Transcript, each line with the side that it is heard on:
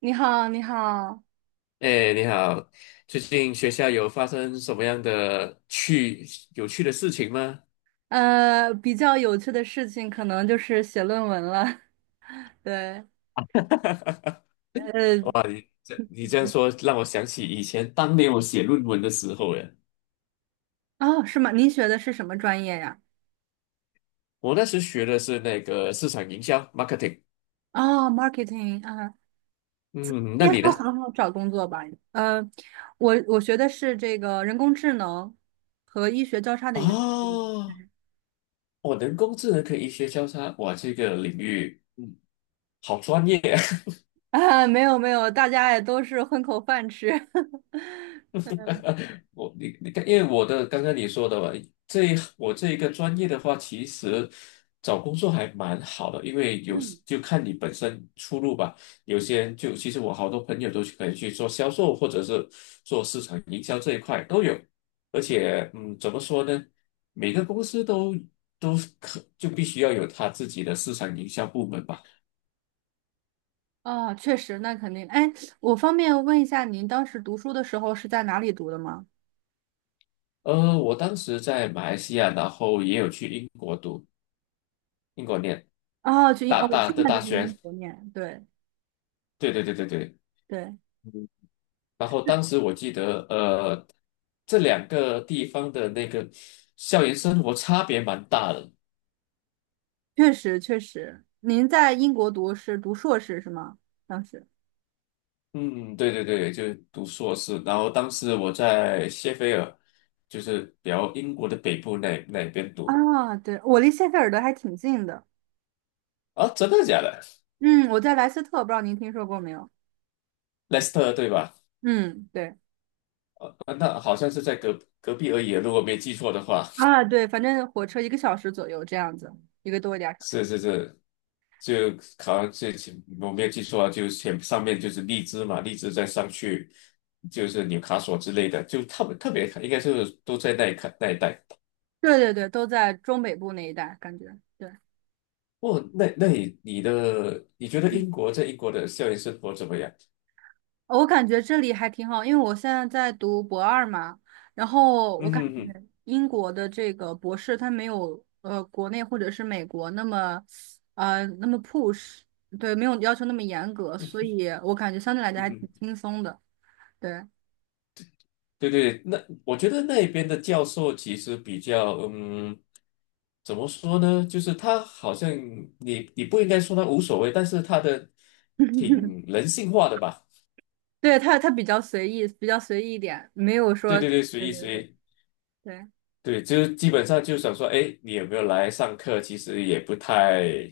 right: 你好，你好，
left: 哎，你好，最近学校有发生什么样的有趣的事情吗？
right: 比较有趣的事情可能就是写论文了。对，呃，
left: 哇，你这样说让我想起以前当年我写论文的时候耶，
right: 哦，是吗？您学的是什么专业呀？
left: 我那时学的是那个市场营销 marketing。
right: 哦，marketing 啊，
left: 嗯，那
right: 应该
left: 你呢？
right: 说很好找工作吧？呃，我学的是这个人工智能和医学交叉的一个领域
left: 哦，我人工智能可以医学交叉，哇，这个领域好专业。
right: 啊，没有没有，大家也都是混口饭吃。
left: 你看，因为我的刚刚你说的吧，这一我这一个专业的话，其实找工作还蛮好的，因为有时
right: 嗯，
left: 就看你本身出路吧。有些人就其实我好多朋友可以去做销售，或者是做市场营销这一块都有。而且，嗯，怎么说呢？每个公司都必须要有他自己的市场营销部门吧。
right: 啊，确实，那肯定。哎，我方便问一下，您当时读书的时候是在哪里读的吗？
left: 我当时在马来西亚，然后也有去英国读，英国念
right: 哦，去英，哦，我现在
left: 大
right: 就是英
left: 学。
right: 国念，对
left: 对对对对对。
right: 对，
left: 然后当时我记得，这两个地方的那个校园生活差别蛮大的。
right: 确实确实。您在英国读是读硕士是吗？当时
left: 嗯，对对对，就是读硕士。然后当时我在谢菲尔，就是比较英国的北部那边读。
right: 啊，对，我离谢菲尔德还挺近的。
left: 啊，真的假的？
right: 嗯，我在莱斯特，不知道您听说过没有？
left: 莱斯特对吧？
right: 嗯，对
left: 啊那好像是在隔壁而已啊，如果没记错的话。
right: 啊，对，反正火车一个小时左右这样子，一个多一点儿小时。
left: 是是是，就考像是前我没有记错啊，就是前上面就是荔枝嘛，荔枝再上去就是纽卡索之类的，就特别特别应该是都在那一带。
right: 对对对，都在中北部那一带，感觉对。
left: 哦，那那你你的你觉得在英国的校园生活怎么样？
right: 哦我感觉这里还挺好，因为我现在在读博二嘛，然后我
left: 嗯
right: 感
left: 哼嗯
right: 觉英国的这个博士他没有国内或者是美国那么那么 push，对，没有要求那么严格，所以我感觉相对来讲
left: 哼，嗯
right: 还挺
left: 哼，
right: 轻松的，对，
left: 对对，那我觉得那边的教授其实比较。怎么说呢？就是他好像你不应该说他无所谓，但是他的挺 人性化的吧。
right: 对他比较随意，比较随意一点，没有
left: 对
right: 说，
left: 对
right: 对
left: 对，随意
right: 对
left: 随
right: 对
left: 意，
right: 对
left: 对，就基本上就想说，哎，你有没有来上课？其实也不太、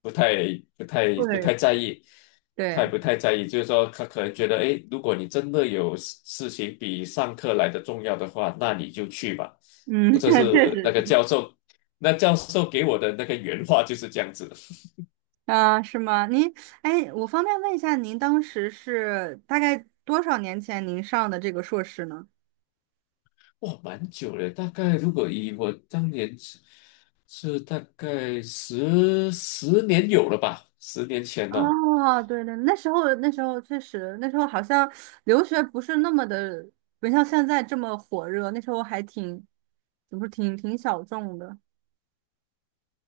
left: 不太、不太、不
right: 对
left: 太在意，太
right: 对，
left: 不太在意。就是说，他可能觉得，哎，如果你真的事情比上课来的重要的话，那你就去吧。
right: 嗯，
left: 我这
right: 确
left: 是那
right: 实
left: 个教授，那教授给我的那个原话就是这样子。
right: 啊，是吗？您，哎，我方便问一下，您当时是大概多少年前您上的这个硕士呢？
left: 哇，蛮久了，大概如果以我当年是大概十年有了吧，10年前哦。
right: 哦，对对，那时候那时候确实，那时候好像留学不是那么的，不像现在这么火热，那时候还挺，怎么说，挺挺小众的。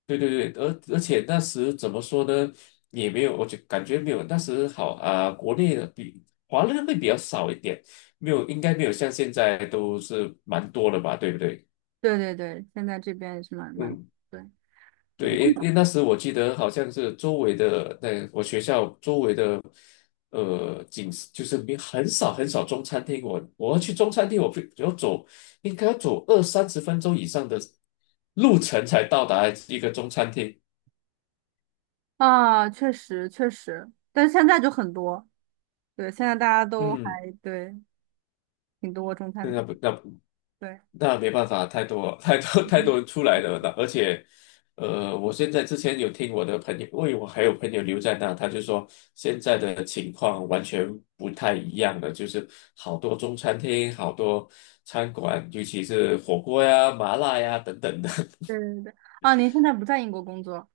left: 对对对，而且那时怎么说呢，也没有，我就感觉没有那时好啊、国内的比华人会比较少一点，没有，应该没有像现在都是蛮多的吧，对不对？
right: 对对对，现在这边也是蛮蛮，
left: 嗯，
right: 对，对
left: 对，因为那时我记得好像是周围的，那我学校周围的，景色就是没很少很少中餐厅，我要去中餐厅，我非要走应该要走二三十分钟以上的路程才到达一个中餐厅。
right: 啊，确实确实，但是现在就很多，对，现在大家都
left: 嗯，
right: 还对挺多中餐
left: 那
right: 厅，
left: 不那不。
right: 对。
left: 那没办法，太多 太多太多人出来了，那而且，我现在之前有听我的朋友，因为我还有朋友留在那，他就说现在的情况完全不太一样了，就是好多中餐厅、好多餐馆，尤其是火锅呀、麻辣呀等等的。
right: 对对对，啊，您现在不在英国工作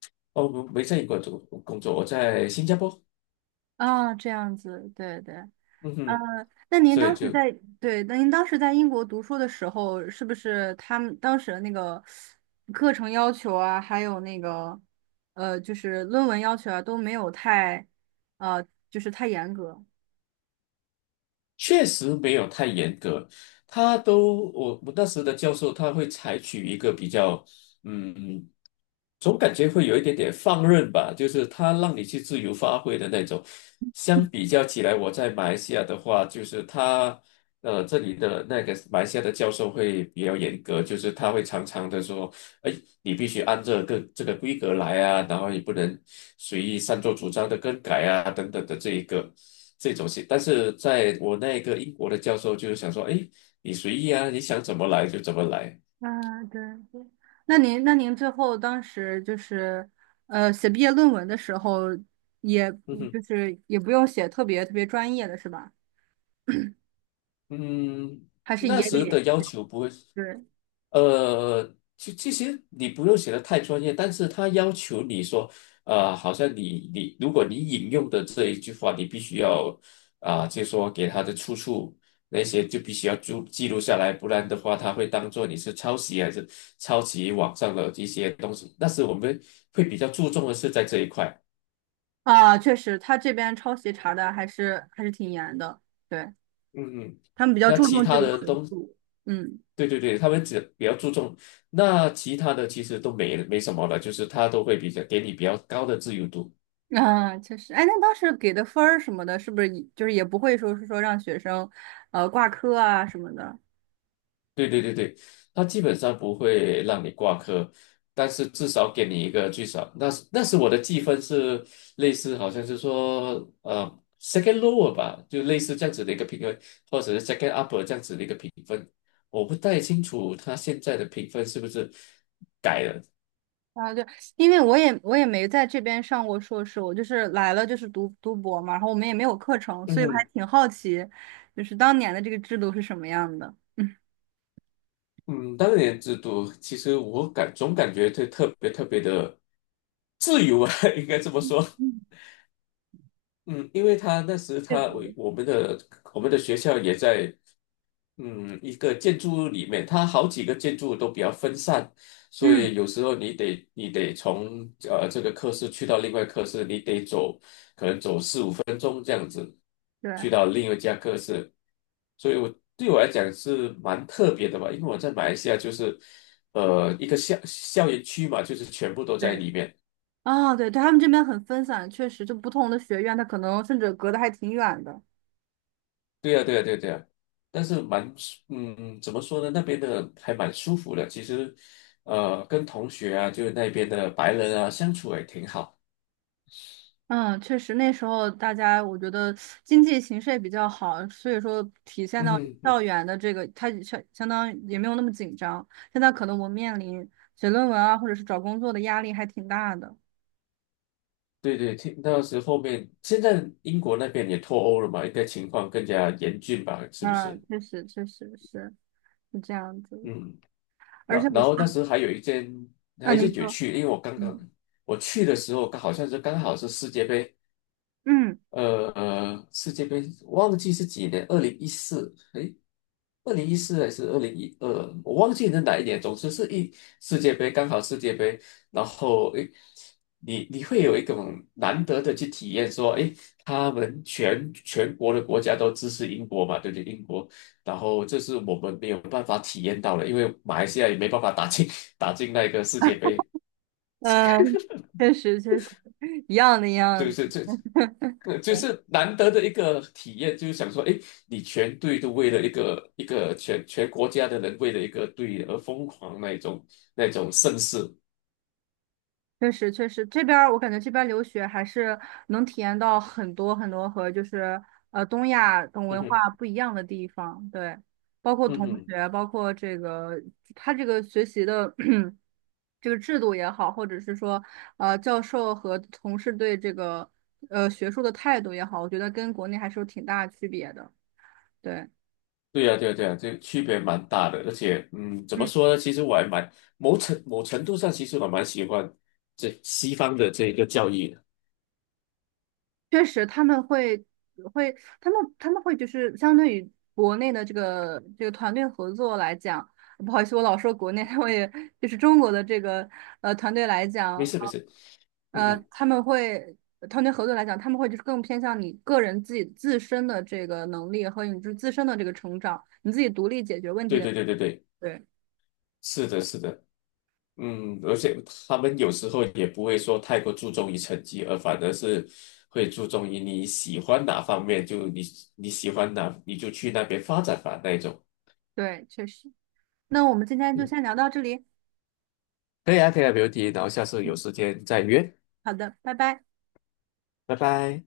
left: 哦，我没在英国做工作，我在新加坡，
right: 啊，这样子，对对，
left: 嗯哼，
right: 那您
left: 所
right: 当
left: 以
right: 时
left: 就
right: 在，对，那您当时在英国读书的时候，是不是他们当时的那个课程要求啊，还有那个就是论文要求啊，都没有太呃，就是太严格？
left: 确实没有太严格，他都我我那时的教授他会采取一个比较，嗯，总感觉会有一点点放任吧，就是他让你去自由发挥的那种。相比较起来，我在马来西亚的话，就是这里的那个马来西亚的教授会比较严格，就是他会常常的说。哎，你必须按这个规格来啊，然后你不能随意擅作主张的更改啊，等等的这一个这种事。但是在我那个英国的教授就是想说，哎，你随意啊，你想怎么来就怎么来。
right: 啊，对对。那您那您最后当时就是写毕业论文的时候也，
left: 哼哼。
right: 就是也不用写特别特别专业的是吧？
left: 嗯，
right: 还是
left: 那
right: 也
left: 时
right: 得。
left: 的要求不会，
right: 对。
left: 其实你不用写的太专业，但是他要求你说，好像如果你引用的这一句话，你必须要啊、就说给他的出处那些就必须要记录下来，不然的话他会当做你是抄袭网上的一些东西。那时我们会比较注重的是在这一块，
right: 啊，确实，他这边抄袭查的还是还是挺严的，对，
left: 嗯嗯。
right: 他们比较
left: 那
right: 注
left: 其
right: 重这
left: 他
right: 个
left: 的
right: 学
left: 东
right: 术，嗯，
left: 对对对，他们只比较注重，那其他的其实都没什么了，就是他都会比较给你比较高的自由度。
right: 啊，确实，哎，那当时给的分儿什么的，是不是也就是也不会说是说让学生，挂科啊什么的
left: 对对对对，他基本上不会让你挂科，但是至少给你一个最少，那是我的计分是类似，好像是说second lower 吧，就类似这样子的一个评分，或者是 second upper 这样子的一个评分。我不太清楚他现在的评分是不是改了。
right: 啊？对，因为我也没在这边上过硕士，我就是来了就是读读博嘛，然后我们也没有课程，所以我还
left: 嗯，
right: 挺好奇，就是当年的这个制度是什么样的，嗯
left: 嗯，当年制度其实总感觉这特别特别的自由啊，应该这么说。嗯，因为他那时他我我们的我们的学校也在一个建筑物里面，它好几个建筑都比较分散，所
right: 嗯，
left: 以有时候你得从这个科室去到另外科室，你得走
right: 对。
left: 去到另一家科室，所以对我来讲是蛮特别的吧，因为我在马来西亚就是一个校园区嘛，就是全部都在
right: 对。
left: 里面。
right: 啊，对对，他们这边很分散，确实，就不同的学院，它可能甚至隔得还挺远的。
left: 对呀，对呀，对呀，对呀，但是蛮舒，嗯，怎么说呢？那边的还蛮舒服的。其实，跟同学啊，就是那边的白人啊，相处也挺好。
right: 嗯，确实，那时候大家我觉得经济形势也比较好，所以说体现到
left: 嗯，嗯
right: 校园的这个，它也相当于也没有那么紧张。现在可能我们面临写论文啊，或者是找工作的压力还挺大的。
left: 对对，听那时后面，现在英国那边也脱欧了嘛，应该情况更加严峻吧？是不
right: 啊，
left: 是？
right: 确实，确实是是这样子。
left: 嗯，
right: 而
left: 那
right: 且我
left: 然
right: 现
left: 后那时候还有一件，
right: 啊，
left: 还
right: 您
left: 是有
right: 说，
left: 趣，因为我刚刚
right: 嗯
left: 我去的时候，刚好是世界杯，
right: 嗯
left: 世界杯忘记是几年，二零一四，二零一四还是2012，我忘记是哪一年。总之是世界杯，刚好世界杯，然后你会有一种难得的去体验，说，他们全国的国家都支持英国嘛，对不对？英国，然后这是我们没有办法体验到的，因为马来西亚也没办法打进 打进那个世界杯，
right: 嗯，确实确实一样的一样
left: 就是
right: 的。
left: 这。就是难得的一个体验，就是想说，哎，你全队都为了一个全国家的人为了一个队而疯狂那一种盛世，
right: 确实，确实，这边儿我感觉这边儿留学还是能体验到很多很多和就是东亚等
left: 嗯
right: 文
left: 哼，
right: 化不一样的地方，对，包括
left: 嗯
right: 同
left: 哼，
right: 学，包括这个他这个学习的 这个制度也好，或者是说教授和同事对这个学术的态度也好，我觉得跟国内还是有挺大区别的，对。
left: 对呀，对呀，对呀，这区别蛮大的，而且，嗯，怎么说呢？其实我还蛮某程某程度上，其实我蛮喜欢这西方的这一个教育的。
right: 确实，他们会会，他们他们会就是相对于国内的这个这个团队合作来讲，不好意思，我老说国内，我也就是中国的这个团队来
left: 没
right: 讲，
left: 事，没事，嗯哼，
right: 他们会团队合作来讲，他们会就是更偏向你个人自己自身的这个能力和你自身的这个成长，你自己独立解决问题
left: 对
right: 的。
left: 对对对对，
right: 对
left: 是的，是的。嗯，而且他们有时候也不会说太过注重于成绩，而反而是会注重于你喜欢哪方面，就你喜欢哪，你就去那边发展吧那一种。
right: 对，确实。那我们今天就
left: 嗯，
right: 先聊到这里，
left: 可以啊，可以啊，没问题。然后下次有时间再约，
right: 好的，拜拜。
left: 拜拜。